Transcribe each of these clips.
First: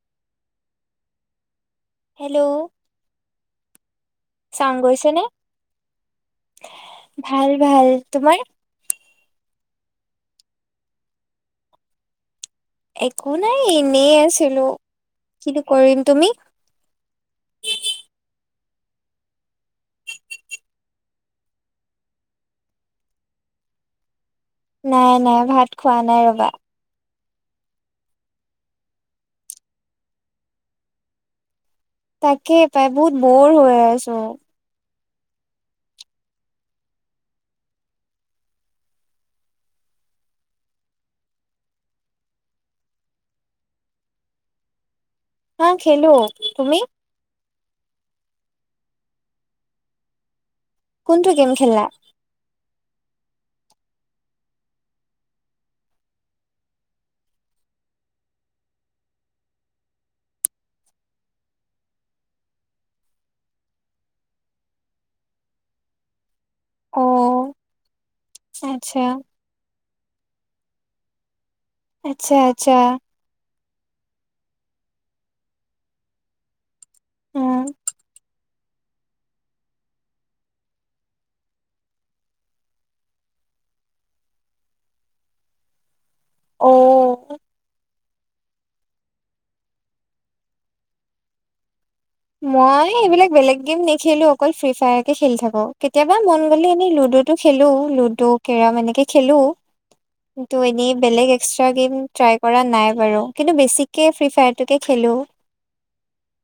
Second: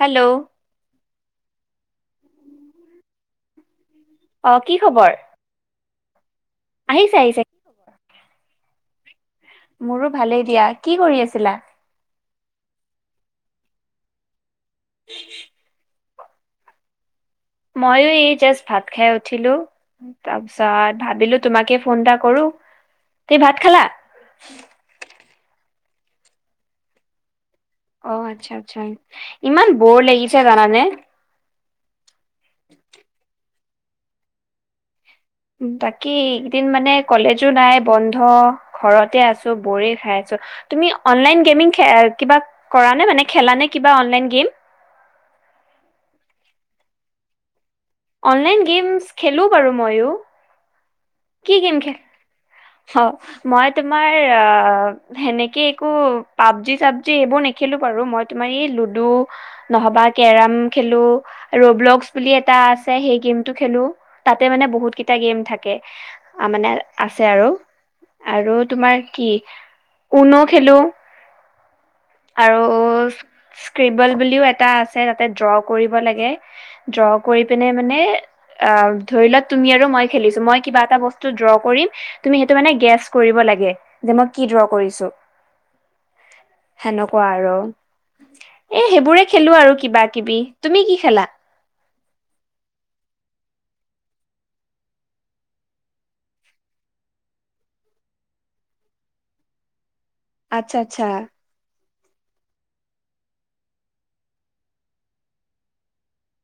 Hello hello অ কি sound গৈছে খবৰ নে? আহিছে আহিছে ভাল ভাল তোমাৰ মোৰো ভালেই দিয়া কি কৰি আছিলা একো নাই এনে আছিলো কিনো কৰিম তুমি ময়ো এই জাষ্ট ভাত খাই উঠিলো তাৰপিছত ভাবিলো তোমাকে ফোন এটা কৰো তুমি ভাত খালা নাই নাই ভাত খোৱা নাই ৰবা অ আচ্ছা আচ্ছা ইমান বৰ লাগিছে জানানে তাকেই পাই বহুত বৰ হৈ আছো বাকী একেইদিন মানে কলেজো নাই বন্ধ ঘৰতে আছো বৰে খাই আছো তুমি অনলাইন গেমিং খে কিবা কৰা নে মানে কিবা খেলা নে অনলাইন গেম হা খেলো তুমি অনলাইন গেমছ খেলোঁ বাৰু মইয়ো কোনটো গেম খেলা অ মই তোমাৰ অ সেনেকে একো পাবজি চাবজি এইবোৰ নেখেলো মই তোমাৰ এ লুডো নহল বা কেৰাম খেলো ৰোবলকছ বুলি এটা আছে সেই গেমটো খেলো তাতে মানে বহুত কেইটা গেম থাকে আ মানে অ আছে আৰু আৰু আচ্ছা তোমাৰ কি ঊন খেলো আচ্ছা আচ্ছা স্কেবল বুলিও এটা আছে তাতে ড্ৰ কৰিব লাগে ড্ৰ কৰি উম পিনে মানে অ ধৰি লোৱা তুমি আৰু মই খেলিছো মই কিবা এটা বস্তু ড্ৰ কৰিম তুমি সেইটো মানে গেছ কৰিব লাগে যে মই কি ড্ৰ কৰিছোঁ অ সেনেকুৱা আৰু এ সেইবোৰে খেলো আৰু কিবা কিবি তুমি কি খেলা মই এইবিলাক বেলেগ গেম নেখেলো অকল ফ্ৰী ফায় খেলি থাকো কেতিয়াবা মন গলে এনেই লুডো লুডো খেলো লুডু কেৰম এনেকে খেলো কিন্তু আচ্ছা এনেই আচ্ছা বেলেগ এক্সট্ৰা গেম ট্ৰাই কৰা নাই বাৰু কিন্তু বেছিকে ফ্ৰী ফায়াৰটোকে খেলো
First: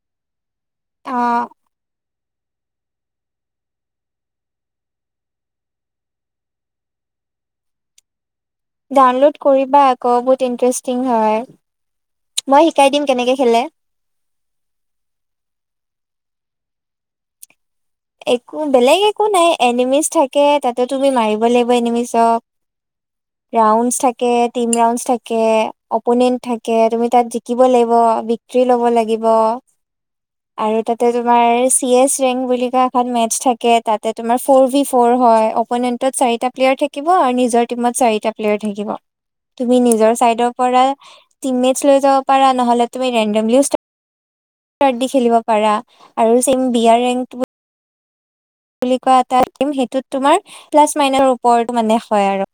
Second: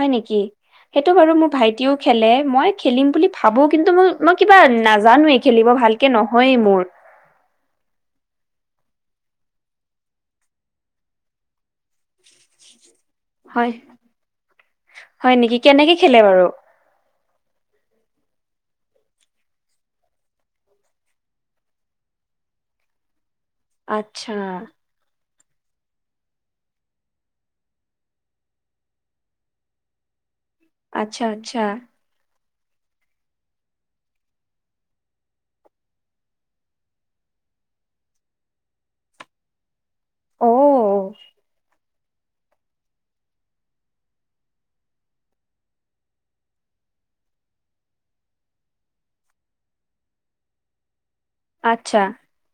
হয় নেকি সেইটো বাৰু মোৰ ভাইটিও খেলে মই খেলিম বুলি ভাবো কিন্তু মই মই কিবা নাজানোৱেই খেলিব ভালকে নহয়েই মোৰ [inaudible] ডাউনলোড কৰিবা আকৌ বহুত ইণ্টাৰেষ্টিং হয় মই শিকাই দিম কেনেকে খেলে হয় হয় নেকি কেনেকে খেলে বাৰু একো বেলেগ একো নাই এনিমিচ থাকে তাতে তুমি মাৰিব লাগিব এনিমিছক [inaudible] ৰাউণ্ড থাকে আচ্ছা তিন ৰাউণ্ডচ থাকে থাকে অপনেণ্ট থাকে তুমি তাত জিকিব লাগিব ভিকৰ্তী লব লাগিব [inaudible] আৰু তাতে আচ্ছা তোমাৰ আচ্ছা চি এচ ৰেং বুলি কোৱা এখন মেটছ থাকে তাতে তোমাৰ ফ'ৰ ভী ফ'ৰ হয় অপনেণ্টত চাৰিটা প্লেয়াৰ থাকিব আৰু নিজৰ টিমত চাৰিটা প্লেয়াৰ থাকিব [inaudible] তুমি নিজৰ অ চাইডৰ পৰা টিম মেটছ লৈ যাব পাৰা নহ'লে তুমি ৰেণ্ডমলিও কাবাডি খেলিব পাৰা আৰু চম বিয়াৰ ৰেংক বুলি কোৱা এটিম সেইটোত তোমাৰ ক্লাছ মাইনৰ ওপৰতো মানে আচ্ছা হয় আৰু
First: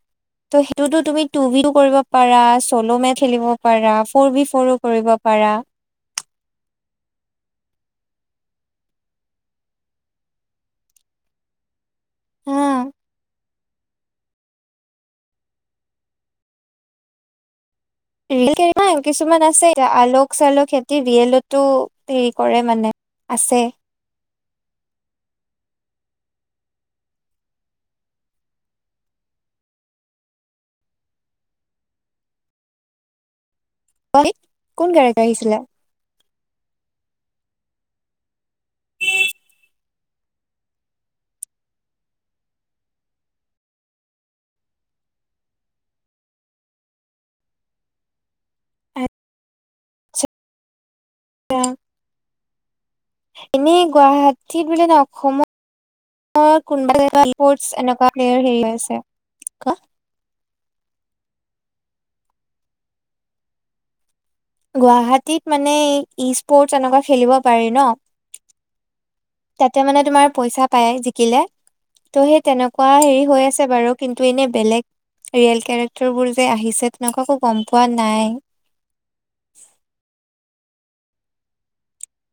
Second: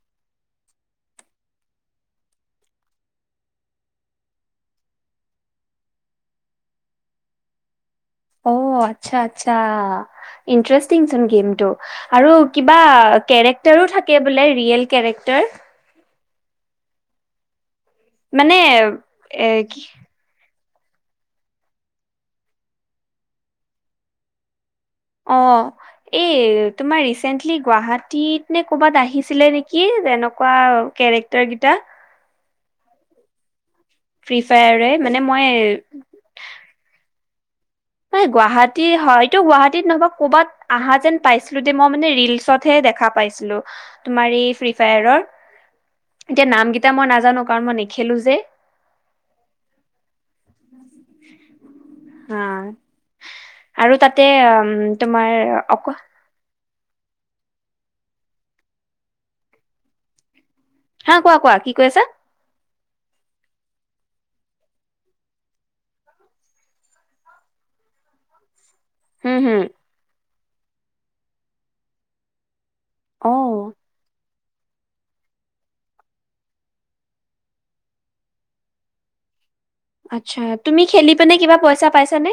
তো' সেইটোতো তুমি টু বি তো কৰিব পাৰা চ'ল' মে খেলিব পাৰা ফ'ৰ বি ফ'ৰো কৰিব প পাৰা [inaudible] অ আচ্ছা আচ্ছা ইণ্টাৰেষ্টিং চোন গেমটো আৰু হা। কিবা কেৰেক্টাৰো থাকে বোলে ৰিয়েল কেৰেক্টাৰ ৰিয়েল মানে কেৰেক্টাৰ কিছুমান এ কি আছেতিয়া আলোক চাল টি ৰিয়েলতো হেৰি কৰে মানে আছে অহ এ তোমাৰ ৰিচেণ্টলি গুৱাহাটীত নে ক'বাত আহিছিলে নেকি যেনেকুৱা কেৰেক্টাৰ কেইটা ফ্ৰী কোন ফায়াৰে গায়ক মানে মই আহিছিলে? মানে গুৱাহাটীত নহয়তো ক'বাত আহা যেন পাইছিলো দে মই মানে ৰিলচত হে দেখা পাইছিলোঁ মাৰি ফ্ৰী ফাইৰত এতিয়া নাম কেইটা মই নাজানো কাৰণ মই নেখেলো যে আচ্ছা হা এনেই আৰু তাতে গুৱাহাটীত উম বোলে ন তোমাৰ অক অসমত কোনোবা এনেকুৱা ইস্পত হেৰি আছে ক হা কোৱা কোৱা কি কৈ আছা গুৱাহাটীত মানে ই স্পৰ্টছ এনেকুৱা খেলিব পাৰি ন হুম হুম তাতে মানে তোমাৰ পইচা পায় জিকিলে ত' সেই তেনেকুৱা কোৱা হেৰি অ হৈ আছে বাৰু কিন্তু এনেই বেলেগ ৰিয়েল কেৰেক্টাৰ বোৰ যে আহিছে তেনেকুৱাকো গম পোৱা নাই [inaudible] আচ্ছা তুমি খেলি পিনে কিবা পইচা পাইছানে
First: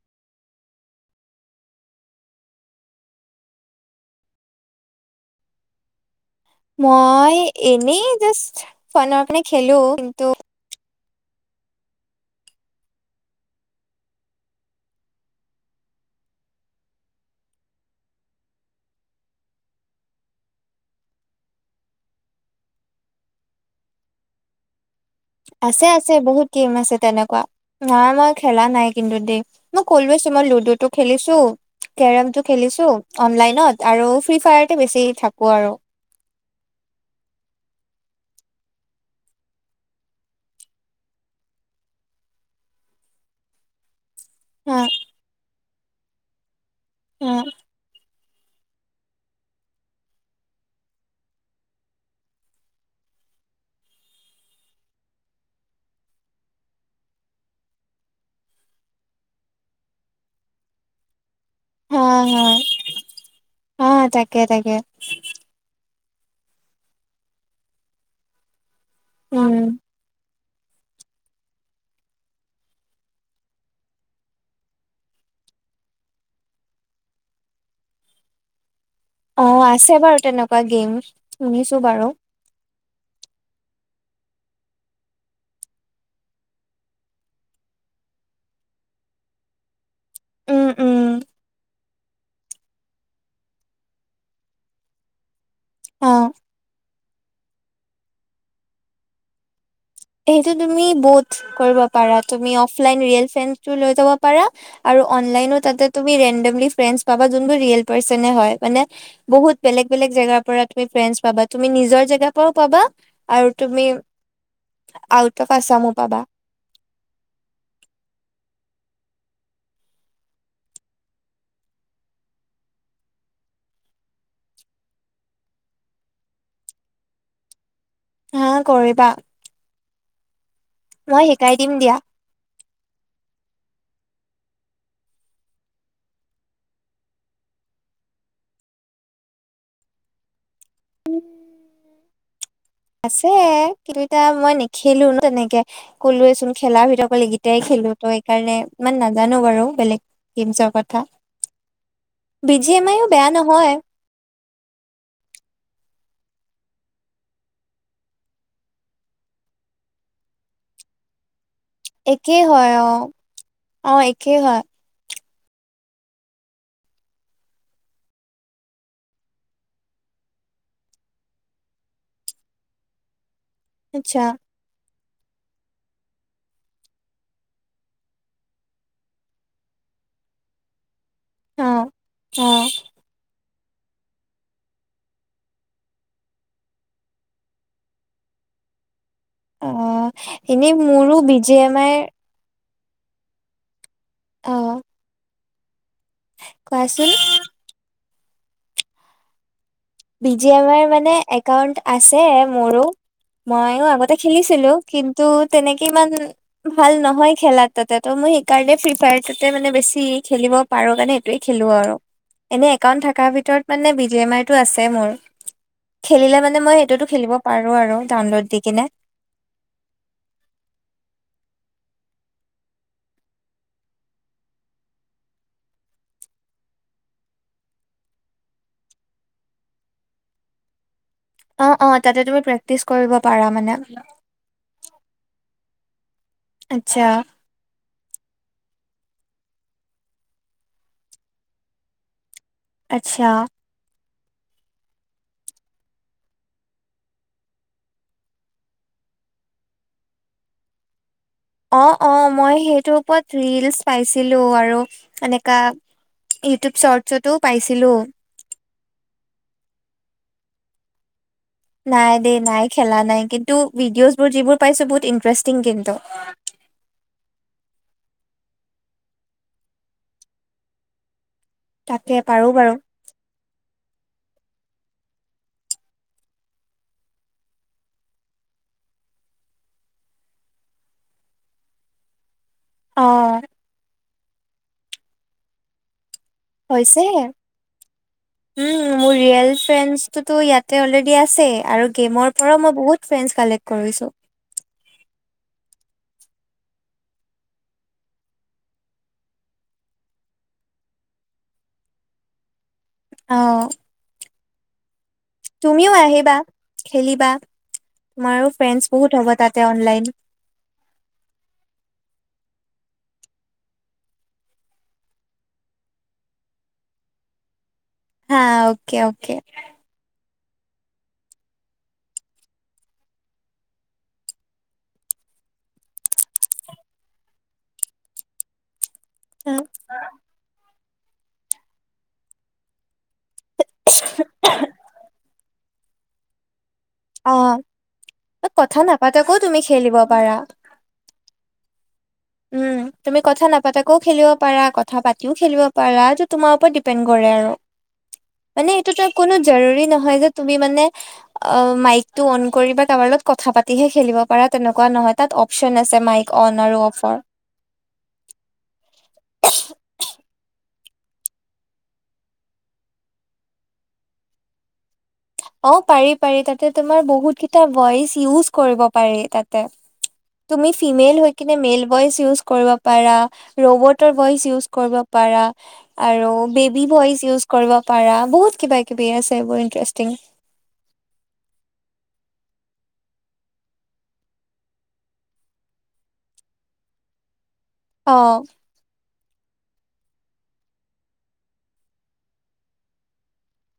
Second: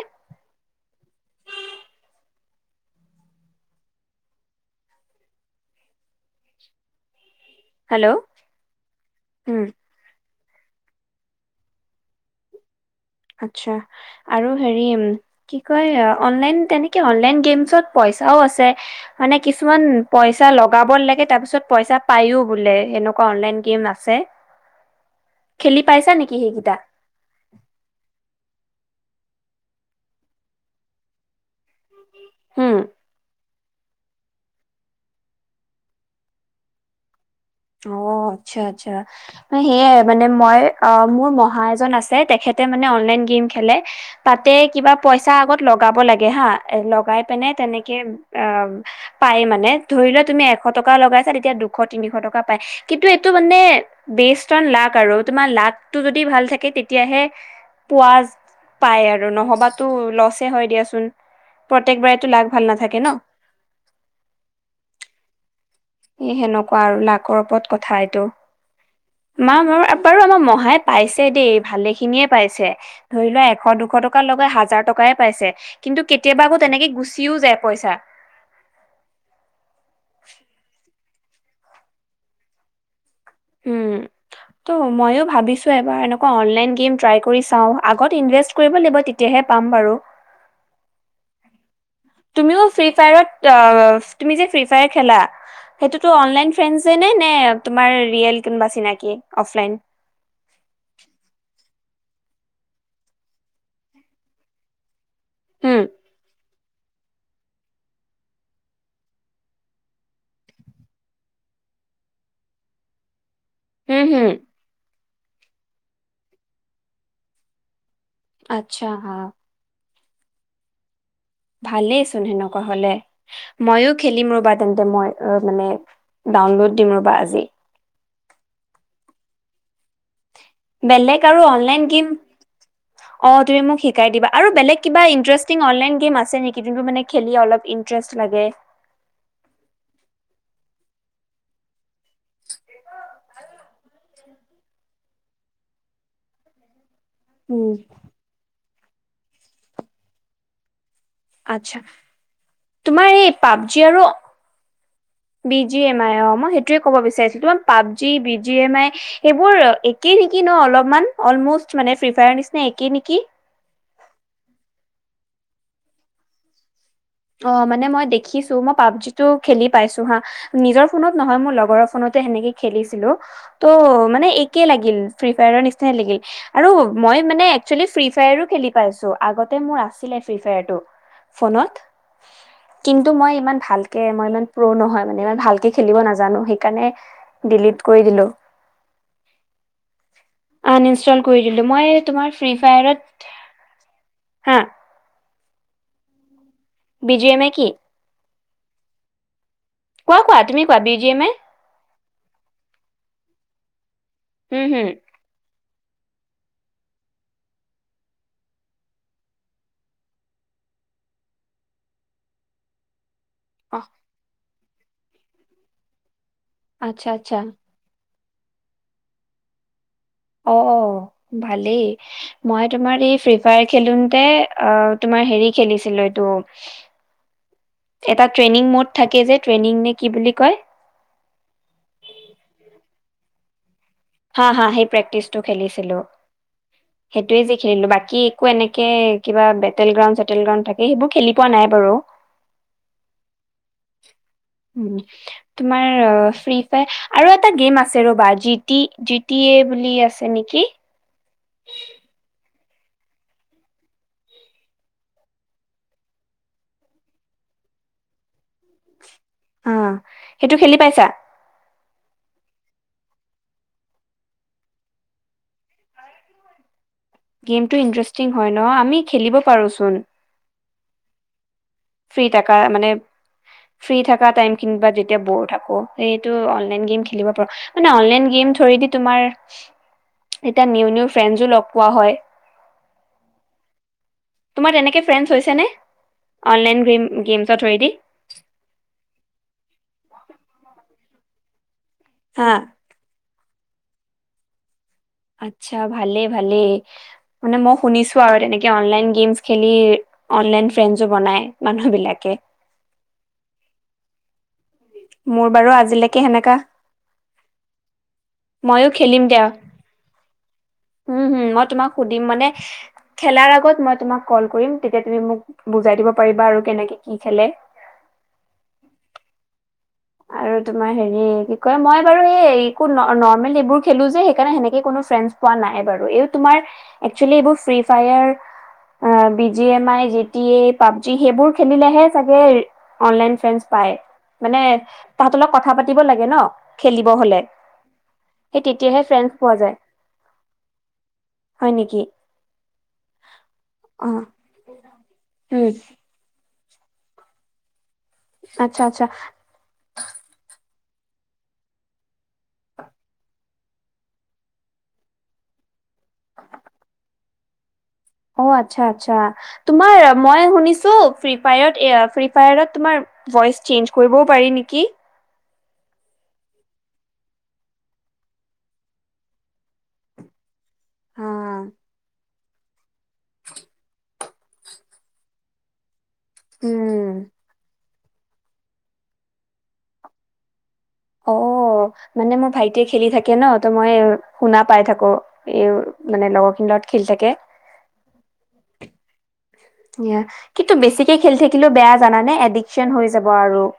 মই হেল্ল' এনেই জাষ্ট ফ্ৰনৰ কাৰণে উম খেলো কিন্তু আচ্ছা আৰু হেৰি কি কয় অনলাইন তেতেকে গেম পই পইচাও আছে মানে কিছুমান পইচা লগাব লাগে তাৰ পিছত পইচা পাওঁ বোলে সেনেকুৱা ক অনলাইন। গেম আছে খেলি আছে পাইছা আছে নেকি বহুত গেম সেইকেইটা আছে তেনেকুৱা ধৰা মই খেলা নাই কিন্তু দেই মই কলো চোন মই লুডু টো খেলিছো কেৰমটো হুম খেলিছো অনলাইনত আৰু ফ্ৰী ফায়াৰতে বেছি থাকো আৰু অ আচ্ছা আচ্ছা সেয়াই মানে মই অ মোৰ মহা এজন আছে তেখেত তে মানে অনলাইন গেম খেলে তাতে হা কিবা পইচা আগত লগাব লাগে হা এ লগাই হা পেনে তেনেকে অ পাই মানে ধৰি লোৱা তুমি এশ টকা লগাইছা তেতিয়া দুশ তিনিশ টকা কিন্তু এইটো মানে বেছ তন লাক আৰু তোমাৰ লাকটো যদি ভাল থাকে তেতিয়াহে। পোৱা পাই আৰু নহবাতো লছে হয় দিয়াচোন। হা প্ৰত্যেকবাৰেতো হা লাগ ভাল নাথাকে ন। হা তাকে তাকে এ সেনেকুৱা আৰু লাকৰ ওপৰত কথা এইটো উম মা বাৰু আমাৰ মহ। হাই পাইছে দেই ভালেখিনিয়ে পাইছে ধৰি লোৱা এশ দুশ টকাৰ লগাই হাজাৰ টকাই পাইছে। কিন্তু কেতিয়াবা আকৌ তেনেকে গুচিও যায় পইচা। অ আছে বাৰু তেনেকুৱা গেম শুনিছোঁ বাৰু। উম ত' ময়ো ভাবিছোঁ এবাৰ এনেকুৱা অনলাইন গেম ট্ৰাই কৰি চাওঁ আগত ইনভেষ্ট কৰিব লাগিব তেতিয়া। সেয়হে পাম বাৰু। উম উম। তুমিও ফ্ৰী ফায়াৰত তুমি যে ফ্ৰী ফায়াৰ খেলা। সেইটোতো অ অনলাইন ফ্ৰেণ্ডছে নে নে তোমাৰ ৰিয়েল কোনোবা চিনাকি অফলাইন। সেইটো তুমি বৌথ কৰিব পাৰা তুমি অফলাইন ৰিয়েল ফেনটো লৈ যাব পাৰা আৰু অনলাইনো হুম, তাতে তুমি ৰেণ্ডমলি ফ্ৰেণ্ডছ পাবা যোনবোৰ ৰিয়েল পাৰ্চনে হয় মানে বহুত বেলেগ বেলেগ জেগাৰ পৰা তুমি ফ্ৰেণ্ডছ পাবা তুমি নি- নিজৰ জেগাৰ পৰাও পাবা আৰু তুমি হুম, হুম, আউট অফ আছামো পাবা আচ্ছা হা। ভালেইচোন সেনেকুৱা হ'লে মইও খেলিম ৰবা তেন্তে মই অ মানে ডাউনলোড দিম ৰ'বা আজি। হা কৰিবা। মই বেলেগ আৰু শিকাই দিম অনলাইন দিয়া গেম অ তুমি মোক শিক শিকাই দিবা আৰু বেলেগ কিবা ইণ্টাৰেষ্টিং অনলাইন গেম আছে নেকি যুনবোৰ মানে খেলি অলপ ইণ্টাৰেষ্ট লাগে। [unintelligible] [unintelligible] আছে কিন্তু এতিয়া মই নেখেলো ন তেনেকে ক'লোৱেচোন খেলাৰ ভিতৰ। অকলকেইটাই উম, খেলো তো সেইকাৰণে ইমান নাজানোঁ বাৰু বেলেগ গেমছৰ ক আচ্ছা আইও তোমাৰ বেয়া এই নহয় পাবজি আৰু। বি জি এম আই অ মই সেইটোৱে ক'ব বিচাৰিছোঁ তোমাৰ PUBG B G M I সেইবোৰ একেই নেকি? ন অলপমান অলমষ্ট মানে ফ্ৰী ফায়াৰ একেই নিচিনা হয় একে অ নেকি? অ একেই হয়। অ মানে মই দেখিছোঁ মই পাবজিটো খেলি পাইছোঁ হা নিজৰ ফোনত নহয় মোৰ লগৰৰ ফোনত। তে সেনেকে খেলিছিলোঁ ত' আচ্ছা মানে একে লাগিল। ফ্ৰী ফায়াৰৰ নিচিনাই লাগিল আৰু মই মানে এক্সলি ফ্ৰী ফায়াৰো খেলি পাইছোঁ আগতে মোৰ আছিলে। হে ফ্ৰী ফায়াৰটো অ ফোনত অ কিন্তু মই ইমান। ভালকে মই ইমান প্ৰো নহয় মানে ইমান ভালকে খেলিব নাজানোঁ সেইকাৰণে ডিলিট কৰি দিলোঁ। অ এনেই আন মোৰো ইনষ্টল বি কৰি জি দিলোঁ এম মই আইৰ এ তোমাৰ ফ্ৰী ফায়াৰত হা আহ বিজি এমে কি? কোৱা বি কোৱা জি তুমি কোৱা এমাইৰ বি জি মানে এম আই একাউন্ট আছে মোৰো মইও আগতে উম খেলিছিলোঁ হুম কিন্তু তেনেক ইমান ভাল নহয় খেলা তাতে ত মই সেইকাৰণে ফ্ৰী ফায়াৰ টোতে মানে বেছি খেলিব পা পাৰোঁ কাৰনে এইটোৱে খেলোঁ আৰু এনে একাউণ্ট থাক কা ভিতৰত অ মানে বিজি এম আই টো আছে মোৰ খেলিলে মানে মই সেইটোতো আচ্ছা খেলিব আচ্ছা পাৰোঁ আৰু। ডাউনলোড দি কেনে অ অ ভালেই মই তোমাৰ এই ফ্ৰী ফায়াৰ খেলোনতে অ তোমাৰ তোমাৰ হেৰি খেলিছিলো এইটো এটা ট্ৰেইনিং মোড থাকে যে ট্ৰেইনিং নে কি বুলি কয় অ অ তাতে তুমি প্ৰেক্টিচ কৰিব পাৰা মানে। হাঁ হাঁ সেই প্ৰেক্টিচটো খেলিছিলো আচ্ছা সেইটোয়ে যি খেলিলো বাক কি একো এনেকে কিবা বেটেল গ্ৰাউণ্ড চেটেল গ্ৰাউণ্ড থাকে সেইবোৰ খেলি পোৱা নাই বাৰু। আচ্ছা। উম তোমাৰ ফ্ৰী ফায় আৰু এটা গেম আছে ৰ'বা জিত টি জি টি এ বুলি আছে নেকি অঁ অঁ মই সেইটোৰ ওপৰত ৰীলছ পাইছিলো আৰু এনেকা ইউটিউব শ্বট শ্বটো পাইছিলো অঁ সেইটো খেলি পাইছা নাই দেই নাই খেলা নাই কিন্তু ভিডিঅ'ছবোৰ যিবোৰ পাইছো বহুত ইন্টাৰেষ্টিং কিন্তু গেমটো ইন্টাৰেষ্টিং হয় ন আমি খেলিব পাৰোচোন। তাকে ফ্ৰী পাৰো টকা বাৰু মানে ফ্ৰী থাক টাইম কিনিব যেতিয়া ব'ৰ থাকো সেইটো অনলাইন গেম খেলিব পাৰো মানে অনলাইন গেম ঠোয়েদি দি তোমাৰ এতিয়া নিউ নিউ ফ্ৰেছো লগ পোৱা হয় অঁ তোমাৰ এনেকে ফ্ৰেণ্ডছ হৈছে নে অনলাইন হৈছে। গেম গেমছৰ ধৰেদি উম মোৰ ৰিয়েল ফ্ৰেডটোতো ইয়াতে অলৰেডি আছে আৰু গেমৰ হা পৰাও মই বহুত ফ্ৰেডছ কালেক্ট কৰিছো আচ্ছা ভালেই ভালেই মানে মই শুনিছো আৰু তেনেকে অনলাইন গেমছ খেলি অনলাইন ফ্ৰেমছো বনাই মানুহ বিলাকে আহ মোৰ বাৰু তুমিও আজিলৈকে আহিবা সেনেকা খেলিবা তোমাৰো মইয়ো ফ্ৰেণ্ডছ বহুত খেলিম হ'ব দিয়া তাতে অনলাইন উম হম মই তোমাক সুধিম মানে খেলাৰ আগত মই তোমাক কল কৰিম তেতিয়া তুমি মোক বুজাই দিব পাৰিবা আৰু কেনেকে কি খেলে হা অকে অকে আৰু তোমাৰ হেৰি কি কয় মই বাৰু এইো নৰ্মেল এইবোৰ খেলো যে সেইকাৰণে সেনেকে কোনো কোৱা নাই বাৰো, তোমাৰ এক্সচোয়েলি ফ্ৰী। ফেইৰত আহ B G M I G T A PUBG সেইবোৰ খেলিলেহে চাগে অনলাইন ফে পায় মানে তহতৰ লগ কথা পাতিব লাগে ন সেই তেতিয়াহে অ', কথা ফ্ৰ নাপাতাকৈও পোৱা তুমি যায় খেলিব পাৰা। হয় নেকি উম তুমি কথা নাপাতাকেও অ খেলিব পাৰা কথা পাতিও খেলিব উম পাৰা ত তোমাৰ ৰত ডিপেণ্ড কৰে আৰু মানে আচ্ছা এইটোতো আচ্ছা কোনো জৰুৰী নহয় যে তুমি মানে অঁ মাইক টো অন কৰি বা কাৰবাৰ লগত কথা পাতিহে খেলিব পাৰা তেনেকুৱা নহয় তাত অপচন আছে। আছে মাইক অন আৰু অফৰ অঃ আচ্ছা আচ্ছা তোমাৰ মই শুনিছো হু ফ্ৰী ফাঁইৰত তোমাৰ ভইচ চেঞ্জ কৰিব পাৰে নেকি অঁ পাৰি পাৰি তাতে তোমাৰ বহুতকেইটা ভইচ ইউজ কৰিব পাৰি তাতে [inaudible] তুমি ফিমেল অ হৈ কিনে মেল ভইচ ইউজ কৰিব পাৰা ৰবৰ ভইচ ইউজ কৰিব পাৰা আৰু বেবি উম ভইচ ইজ কৰিব পাৰা বহুত কিবা কিবি আছে বু ইণ্টাৰেষ্টিং অঁ মানে মোৰ ভাইটিয়ে খেলি থাকে ন ত মই শুনা পাই থাকো এ মানে লগৰ খিনত খেলি থাকে। আহঁ কিন্তু বেছিকে খেলি থাকিলেও বেয়া জানানে এডিকচন হৈ যাব আৰু উ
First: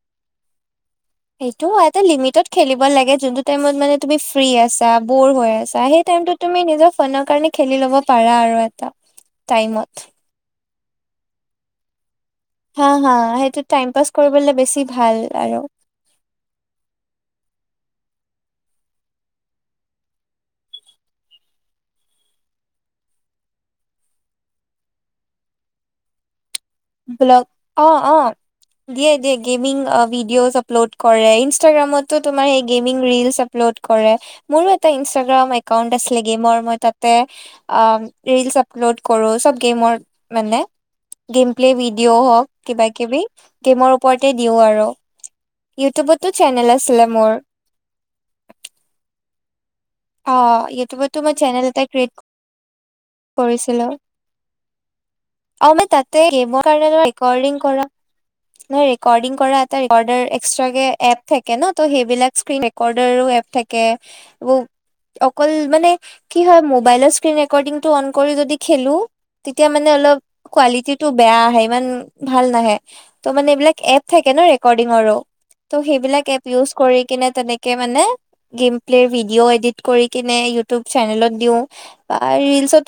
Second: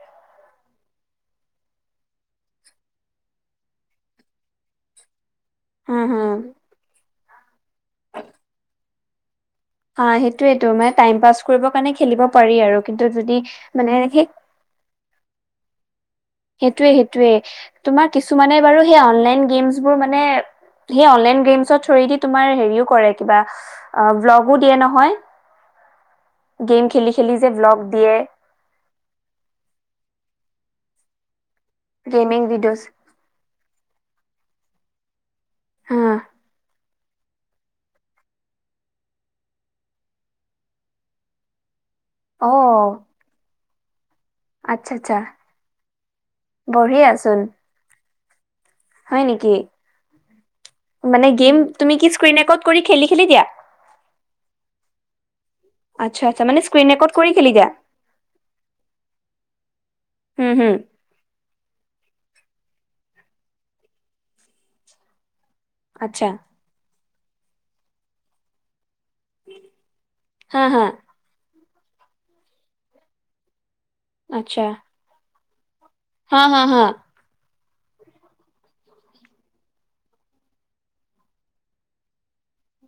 এইটো এটা লিমিতত খেলিব লাগে জোনটো টাইমত তুমি ফ্ৰী আছা বৰ হৈ আছা হম, হম, হেইটাইমটোত নিজৰ ফানৰ কাৰণে খেলি লব পাৰা আৰু এটা টাইমত অ', সেইটোয়েতো মানে টাইম পাছ কৰিব কাৰণে খেলিব পাৰি আৰু হা কিন্তু হা যদি সেইটো টাইম মানে পাছ সেই কৰিবলে বেছি ভাল আৰু সেইটোৱে সেইটোয়ে তোমাৰ কিছুমানে বাৰু সেই অনলাইন গেমছোৰ মানে সেই গেমছৰ থুয়েদি তোমাৰ হেৰিও কৰে কিবা ব্লগও দিয়ে নহয় [unintelligible] খেলি ব্লগ যে অ দিয়ে অ দিয়ে দিয়ে গেমিং ভিডিঅ' আপলোড কৰে ইনষ্টাগ্ৰামটো গেমিং তোমাৰ hey videos. Gaming reels upload কৰে, মোৰো এটা ৰীলচ ইনষ্টাগ্ৰাম একাউণ্ট হা, আছিলে গেমৰ মই তাত তাতে ৰীলচ আপলোদ কৰোঁ চব গেমৰ মানে গেম প্লে দিও হওক কিবা অ', কিবি গেমৰ ওপৰতে দিও আৰু আচ্ছা আচ্ছা। ইউটিউবতো চেনেল আছিলে মোৰ বঢ়িয়াচোন হয় নেকি? অ' ইউটিউবতো মানে মই গেম চেনেল এটা তুমি কি ক্ৰিয়েট স্ক্ৰীন ৰেকৰ্ড কৰি খেলি খেলি দিয়া? কৰিছিলো। অ' মই তাতে আচ্ছা আচ্ছা মানে মোৰ স্ক্ৰীন কাৰণে ৰেকৰ্ড কৰি খেলি ৰেকৰ্ডিং দিয়া? কৰা। নহয় ৰেকৰ্ডিং কৰা এটা ৰেকৰ্ডাৰ, হুম হুম এক্সটাকে এপ' থাকে। থাকে ন ত' সেইবিলাক স্কিন ৰেকডাৰো এপ থাকে। অকল মানে আচ্ছা কি হয়, মোবাইলৰ স্কিন ৰেকৰ্ডিং টো অন কৰি যদি খেলো তেতিয়া মানে অলপ হা হা কোৱালিটিটো বেয়া আহে, ইমান ভাল নাহে ত' মানে এইবিলাক এপ থাকে আচ্ছা ন'ৰেকৰ্ডিংৰো ত'সেইবিলাক হা এপ হা ইউজ হা কৰি কিনে তেনেকে মানে গেম প্লেৰ ভিডিঅ' এডিট কৰি কিনে ইউটিউব চেনেলত দিও বা ৰিলচত